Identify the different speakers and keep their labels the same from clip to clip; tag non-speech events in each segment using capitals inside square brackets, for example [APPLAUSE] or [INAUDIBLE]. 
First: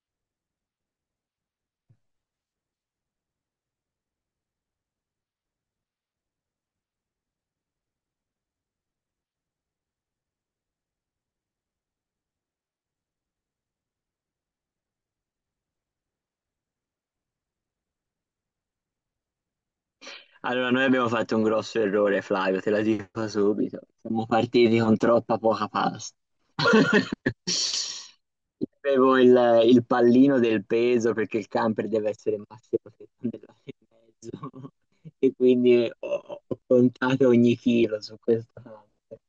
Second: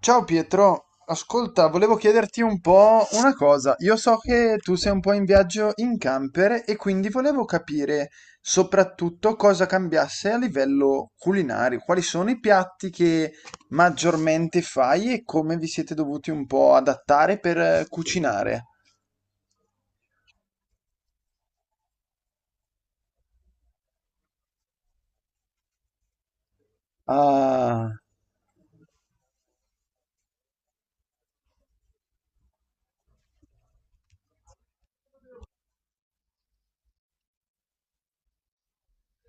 Speaker 1: Ciao Pietro, ascolta, volevo chiederti un po' una cosa. Io so che tu sei un po' in viaggio in camper e quindi volevo capire soprattutto cosa cambiasse a livello culinario, quali sono i piatti che maggiormente fai e come vi siete dovuti un po' adattare per cucinare.
Speaker 2: Allora, noi abbiamo fatto un grosso errore, Flavio, te la dico subito. Siamo partiti con troppa poca pasta. [LAUGHS]
Speaker 1: Ah,
Speaker 2: Io avevo il pallino del peso perché il camper deve essere massimo 70 grammi e mezzo e quindi ho contato ogni chilo su questa parte.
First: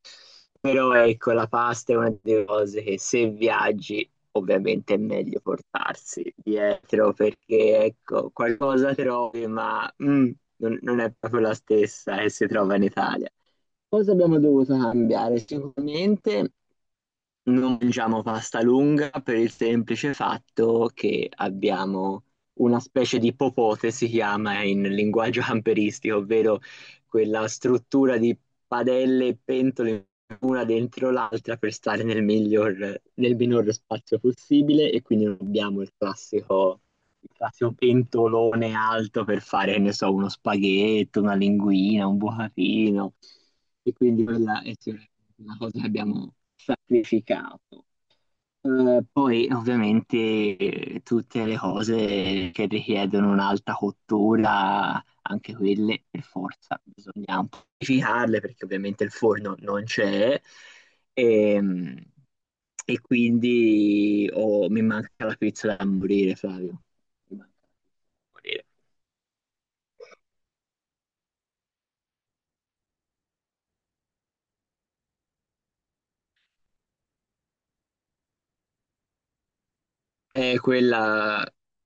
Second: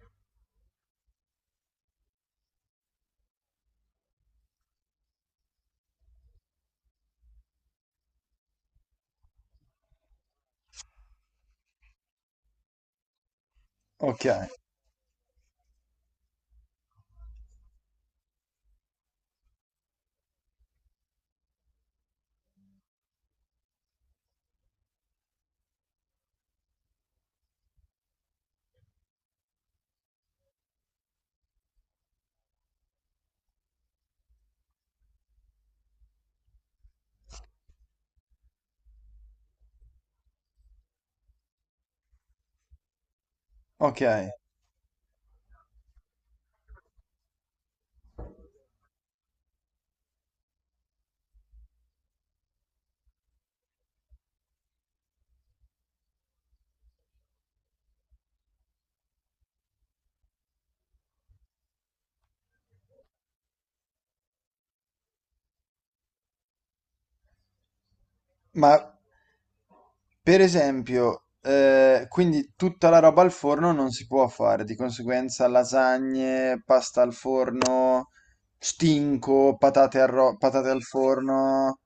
Speaker 2: Però ecco, la pasta è una delle cose che se viaggi ovviamente è meglio portarsi dietro perché ecco, qualcosa trovi, ma non è proprio la stessa che si trova in Italia. Cosa
Speaker 1: ok,
Speaker 2: abbiamo dovuto cambiare? Sicuramente non mangiamo pasta lunga per il semplice fatto che abbiamo una specie di popote, si chiama in linguaggio camperistico, ovvero quella struttura di padelle e pentole una dentro l'altra per stare nel miglior, nel minor spazio possibile, e quindi non abbiamo il classico pentolone alto per fare, che ne so, uno spaghetto, una linguina, un bucatino, e
Speaker 1: ok.
Speaker 2: quindi quella è sicuramente una cosa che abbiamo sacrificato. Poi ovviamente tutte le cose che richiedono un'alta cottura, anche quelle per forza bisogna amplificarle, perché ovviamente il forno non c'è e, e quindi oh, mi manca la pizza da morire, Flavio. Mi manca la pizza da morire.
Speaker 1: Ma per esempio, quindi tutta la roba al forno non si può fare, di conseguenza lasagne, pasta al forno, stinco, patate al,
Speaker 2: È
Speaker 1: patate al
Speaker 2: quella
Speaker 1: forno.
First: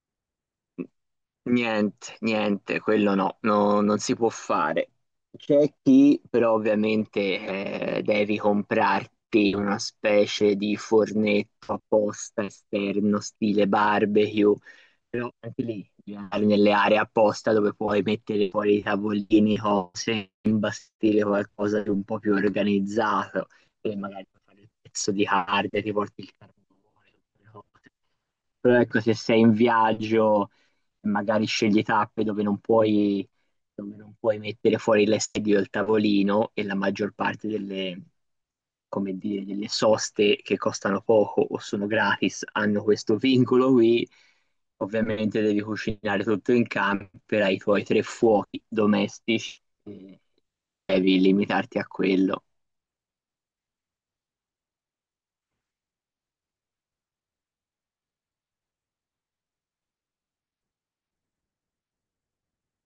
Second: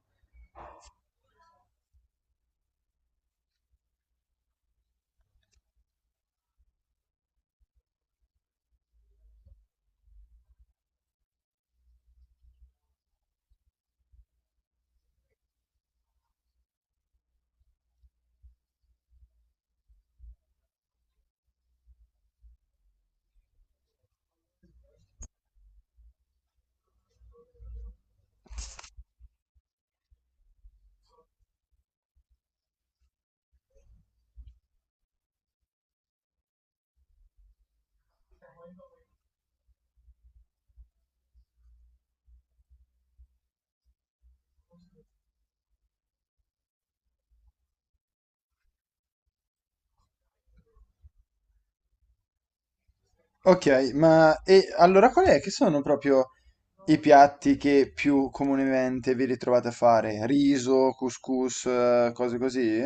Speaker 2: Niente, niente, quello no, non si può fare. C'è chi però ovviamente devi comprarti una specie di fornetto apposta esterno, stile barbecue, però anche lì devi andare nelle aree apposta dove puoi mettere fuori i tavolini, cose, imbastire qualcosa di un po' più organizzato, e magari puoi fare il pezzo di carne, ti porti il carbone, tutte le cose. Però ecco, se sei in viaggio e magari scegli tappe dove non puoi mettere fuori l'estedio del tavolino, e la maggior parte delle, come dire, delle soste che costano poco o sono gratis hanno questo vincolo qui. Ovviamente devi cucinare tutto in camper, hai i tuoi tre fuochi domestici, e devi limitarti a quello.
Speaker 1: Ok, ma e allora qual è che sono proprio i piatti che più comunemente vi ritrovate a fare? Riso, couscous, cose così?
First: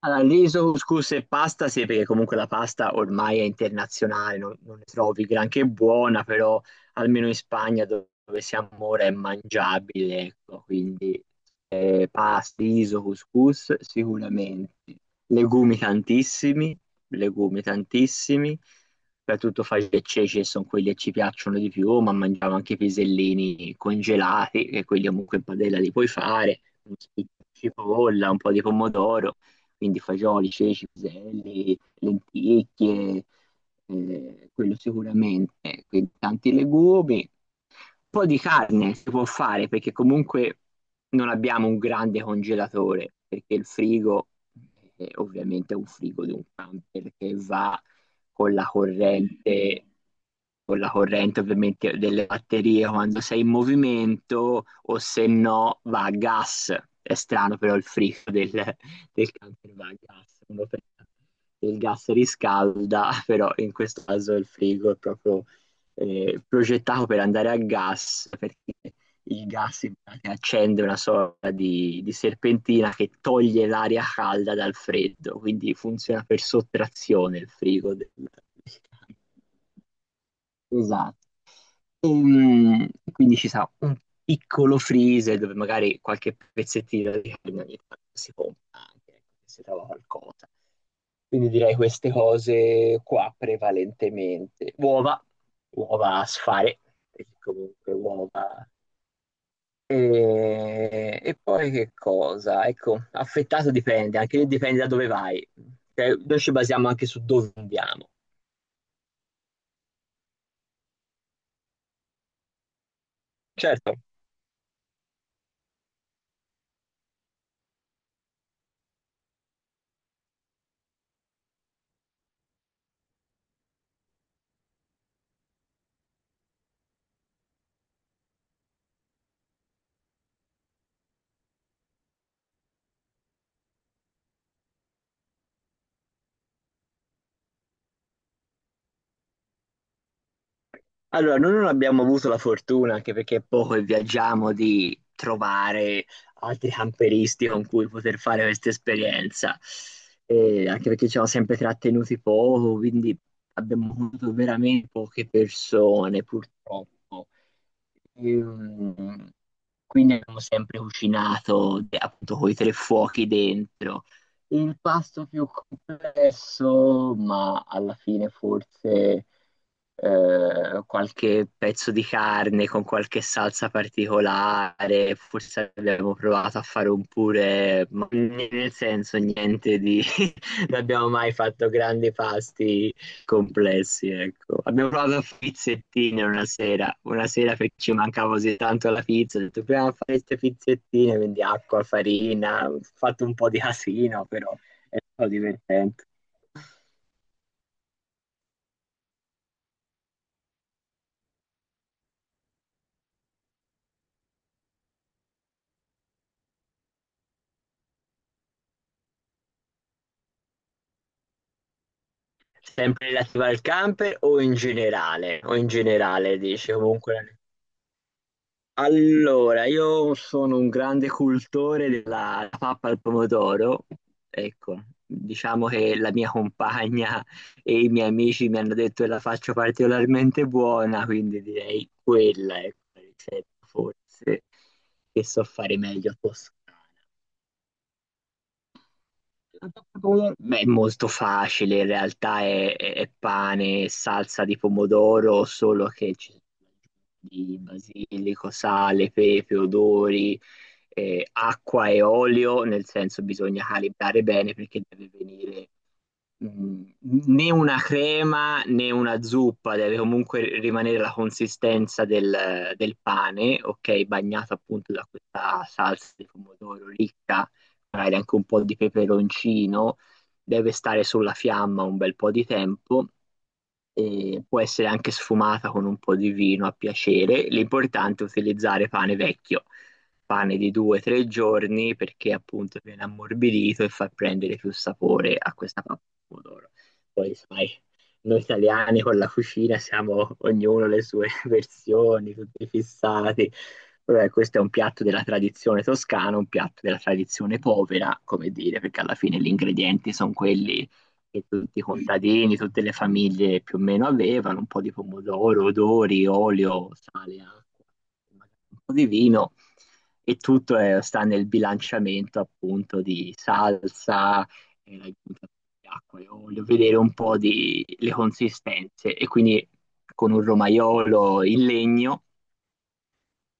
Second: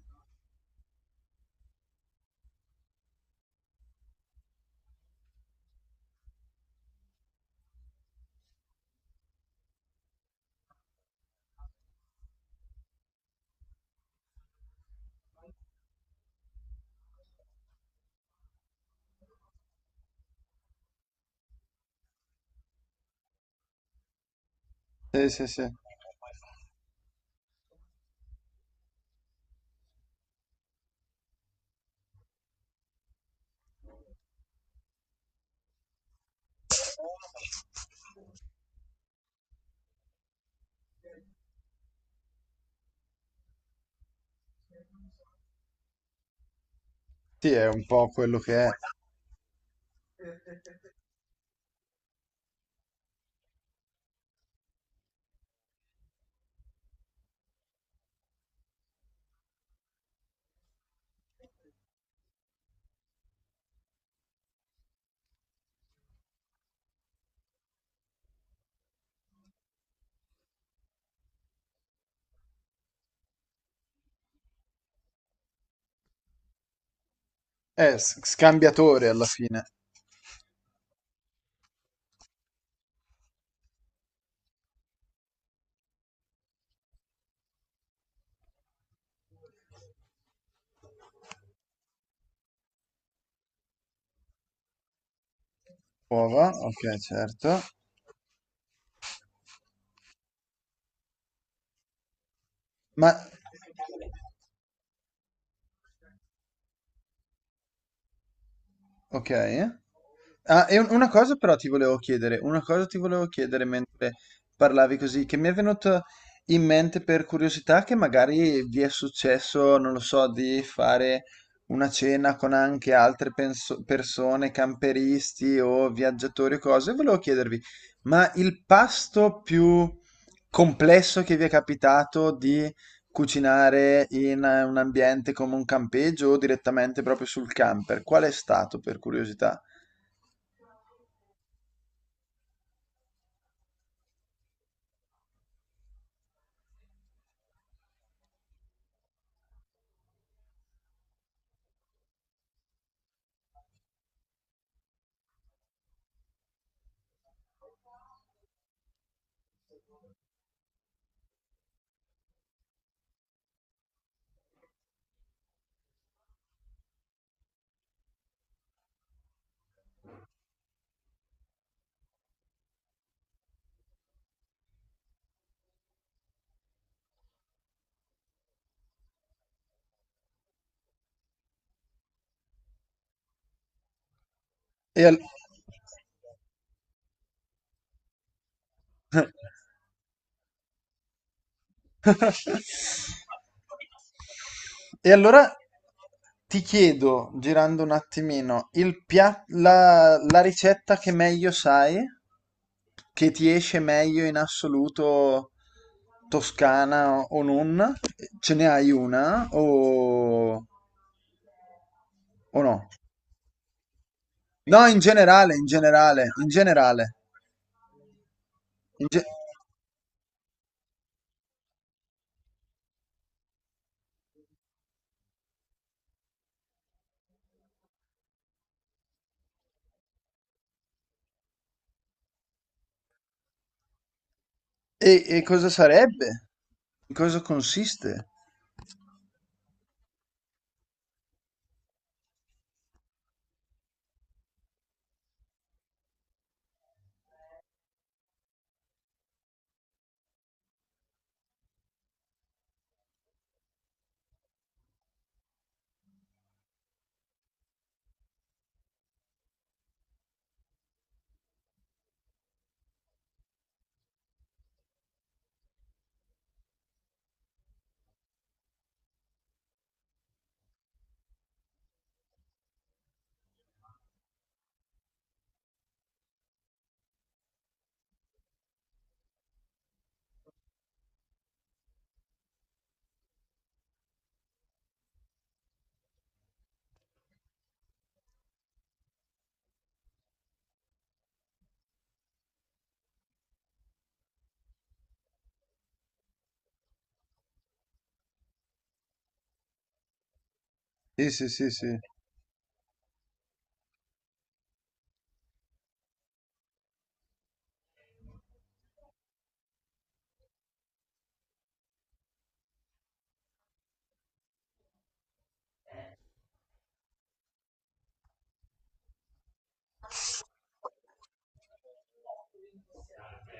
Speaker 2: Allora, riso, couscous e pasta, sì, perché comunque la pasta ormai è internazionale, non ne trovi granché buona, però almeno in Spagna dove siamo ora è mangiabile, ecco, quindi pasta, riso, couscous sicuramente. Legumi tantissimi, legumi tantissimi, soprattutto faglie e ceci che sono quelli che ci piacciono di più, ma mangiamo anche i pisellini congelati, che quelli
Speaker 1: Sì,
Speaker 2: comunque in
Speaker 1: sì, sì.
Speaker 2: padella li puoi fare, un po' di cipolla, un po' di pomodoro, quindi fagioli, ceci, piselli, lenticchie, quello sicuramente, quindi tanti legumi. Un po' di carne si può fare, perché comunque non abbiamo un grande congelatore, perché il frigo ovviamente è un frigo di un camper che
Speaker 1: Sì, è
Speaker 2: va
Speaker 1: un po' quello
Speaker 2: con la
Speaker 1: che è.
Speaker 2: corrente, con la corrente ovviamente delle batterie quando sei in movimento, o se no va a gas. È strano però il frigo del camper va a gas, uno pensa che il gas riscalda, [LAUGHS] però in questo caso il frigo è proprio progettato per andare a gas, perché il gas in pratica accende una sorta di serpentina che toglie l'aria calda dal freddo, quindi funziona per sottrazione il frigo del, del
Speaker 1: Scambiatore
Speaker 2: camper.
Speaker 1: alla fine.
Speaker 2: Esatto, quindi ci sarà un piccolo freezer dove magari qualche pezzettino di carne ogni tanto si compra anche, ecco, che si trova qualcosa. Quindi direi queste cose qua prevalentemente. Uova, uova a
Speaker 1: Uova,
Speaker 2: sfare,
Speaker 1: ok,
Speaker 2: perché
Speaker 1: certo.
Speaker 2: comunque uova. E poi che cosa? Ecco,
Speaker 1: Ma,
Speaker 2: affettato dipende, anche lì dipende da dove vai. Cioè, noi ci basiamo anche su dove andiamo.
Speaker 1: ok. Ah, e una cosa però ti volevo chiedere, una cosa ti volevo chiedere
Speaker 2: Certo.
Speaker 1: mentre parlavi così, che mi è venuto in mente per curiosità che magari vi è successo, non lo so, di fare una cena con anche altre persone, camperisti o viaggiatori o cose. Volevo chiedervi, ma il pasto più complesso che vi è capitato di cucinare in un ambiente come un campeggio o direttamente proprio sul camper? Qual è stato, per curiosità?
Speaker 2: Allora, noi non abbiamo avuto la fortuna, anche perché è poco e viaggiamo, di trovare altri camperisti con cui poter fare questa esperienza, e anche perché ci siamo sempre trattenuti poco, quindi abbiamo avuto veramente poche persone, purtroppo. Ehm, quindi abbiamo sempre cucinato, appunto, con i tre fuochi dentro. Il pasto più complesso, ma alla fine forse qualche pezzo di carne con qualche salsa particolare, forse abbiamo provato a fare un pure, ma nel senso niente di. [LAUGHS] Non abbiamo mai fatto grandi pasti complessi, ecco. Abbiamo
Speaker 1: E,
Speaker 2: provato
Speaker 1: al-
Speaker 2: a fare pizzettine una sera perché ci mancava così tanto la pizza, ho detto proviamo a fare queste pizzettine, quindi acqua, farina, ho
Speaker 1: [LAUGHS]
Speaker 2: fatto un po' di casino, però è
Speaker 1: E
Speaker 2: stato
Speaker 1: allora
Speaker 2: divertente.
Speaker 1: ti chiedo, girando un attimino, il la ricetta che meglio sai, che ti esce meglio in assoluto toscana o non? Ce ne hai una o no?
Speaker 2: Sempre relativa al camper o in
Speaker 1: No, in
Speaker 2: generale? O
Speaker 1: generale, in
Speaker 2: in
Speaker 1: generale,
Speaker 2: generale,
Speaker 1: in
Speaker 2: dice comunque
Speaker 1: generale.
Speaker 2: la
Speaker 1: In ge-
Speaker 2: Allora, io sono un grande cultore della pappa al pomodoro, ecco, diciamo che la mia compagna e i miei amici mi hanno detto che la faccio particolarmente buona, quindi direi quella è la ricetta forse che
Speaker 1: e
Speaker 2: so
Speaker 1: cosa
Speaker 2: fare meglio a
Speaker 1: sarebbe?
Speaker 2: posto.
Speaker 1: In cosa consiste?
Speaker 2: La pasta pomodoro? Beh, è molto facile, in realtà è pane e salsa di pomodoro, solo che ci sono di basilico, sale, pepe, odori, acqua e olio, nel senso bisogna calibrare bene perché deve venire mh, né una crema né una zuppa, deve comunque rimanere la consistenza del pane, ok, bagnato appunto da questa salsa di pomodoro ricca, magari anche un po' di peperoncino, deve stare sulla fiamma un bel po' di tempo, e può essere anche sfumata con un po' di vino a piacere. L'importante è utilizzare pane vecchio, pane di 2 o 3 giorni, perché appunto viene ammorbidito e fa prendere più sapore a questa pappa di pomodoro. Poi sai, noi italiani con la cucina siamo ognuno le sue [LAUGHS] versioni, tutti fissati. Vabbè, questo è un piatto della tradizione toscana, un piatto della tradizione povera, come dire, perché alla fine gli ingredienti sono quelli
Speaker 1: Sì,
Speaker 2: che
Speaker 1: sì, sì,
Speaker 2: tutti i
Speaker 1: sì.
Speaker 2: contadini, tutte le famiglie più o meno avevano, un po' di pomodoro, odori, olio, sale, acqua, magari un po' di vino, e tutto sta nel bilanciamento appunto di salsa e l'hai buttata acqua. Io voglio vedere un po' di le consistenze, e quindi con un romaiolo in legno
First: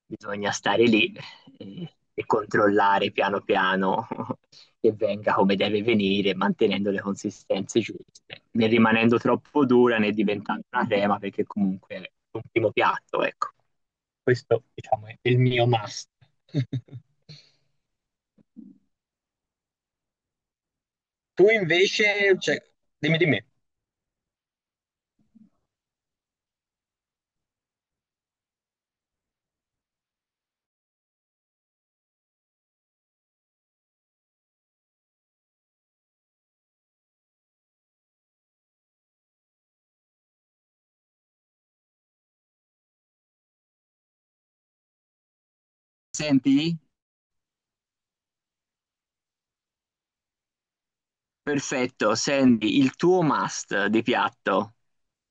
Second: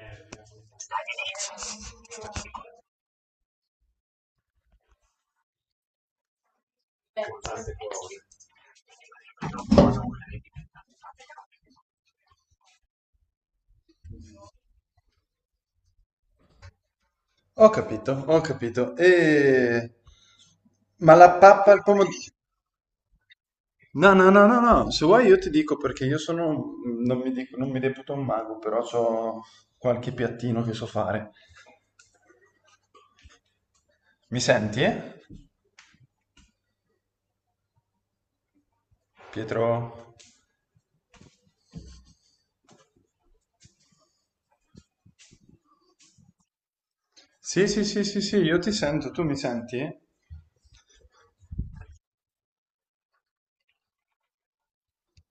Speaker 2: bisogna stare lì e controllare piano piano [LAUGHS] che venga come deve venire, mantenendo le consistenze giuste, né rimanendo troppo dura né diventando una crema, perché comunque è un primo piatto, ecco. Questo, diciamo, è il mio must. [LAUGHS]
Speaker 1: Ho capito, ho capito. E... Ma la
Speaker 2: Tu
Speaker 1: pappa al pomodoro...
Speaker 2: invece, cioè, dimmi di me.
Speaker 1: No, no, no, no, no. Se vuoi io ti dico perché io sono... Non mi reputo un mago, però ho qualche piattino che so fare. Mi senti, eh? Pietro?
Speaker 2: Senti?
Speaker 1: Sì, sì, sì, sì, sì, io ti sento, tu mi senti?
Speaker 2: Perfetto, Sandy, il tuo must di piatto,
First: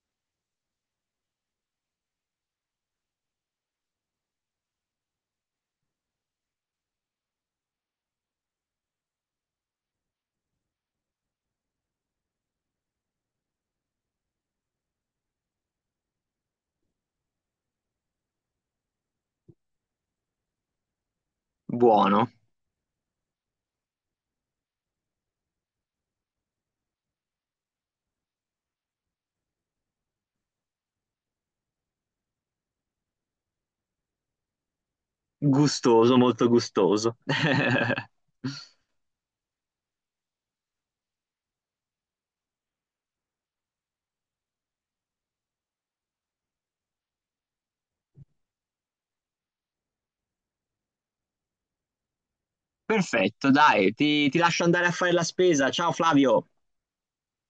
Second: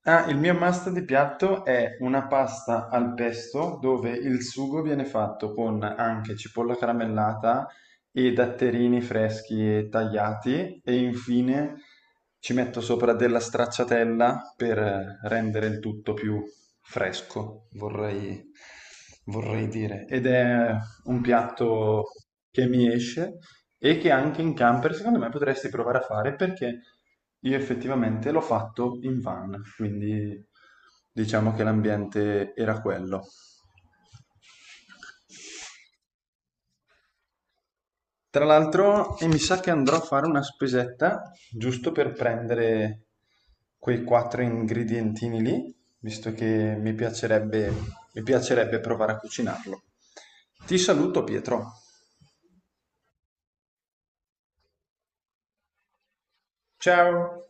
Speaker 1: Ah, il mio must di piatto è una pasta al pesto dove il sugo viene fatto con anche cipolla caramellata e datterini freschi e tagliati e infine ci metto sopra della stracciatella per rendere il tutto più fresco, vorrei, vorrei dire. Ed è un piatto
Speaker 2: buono,
Speaker 1: che mi esce e che anche in camper secondo me potresti provare a fare perché io effettivamente l'ho fatto in van, quindi diciamo che l'ambiente era quello.
Speaker 2: gustoso, molto gustoso. [LAUGHS]
Speaker 1: Tra l'altro, e mi sa che andrò a fare una spesetta giusto per prendere quei quattro ingredientini lì, visto che mi piacerebbe provare a cucinarlo. Ti saluto, Pietro.
Speaker 2: Perfetto, dai, ti lascio andare a fare la spesa. Ciao Flavio.
Speaker 1: Ciao!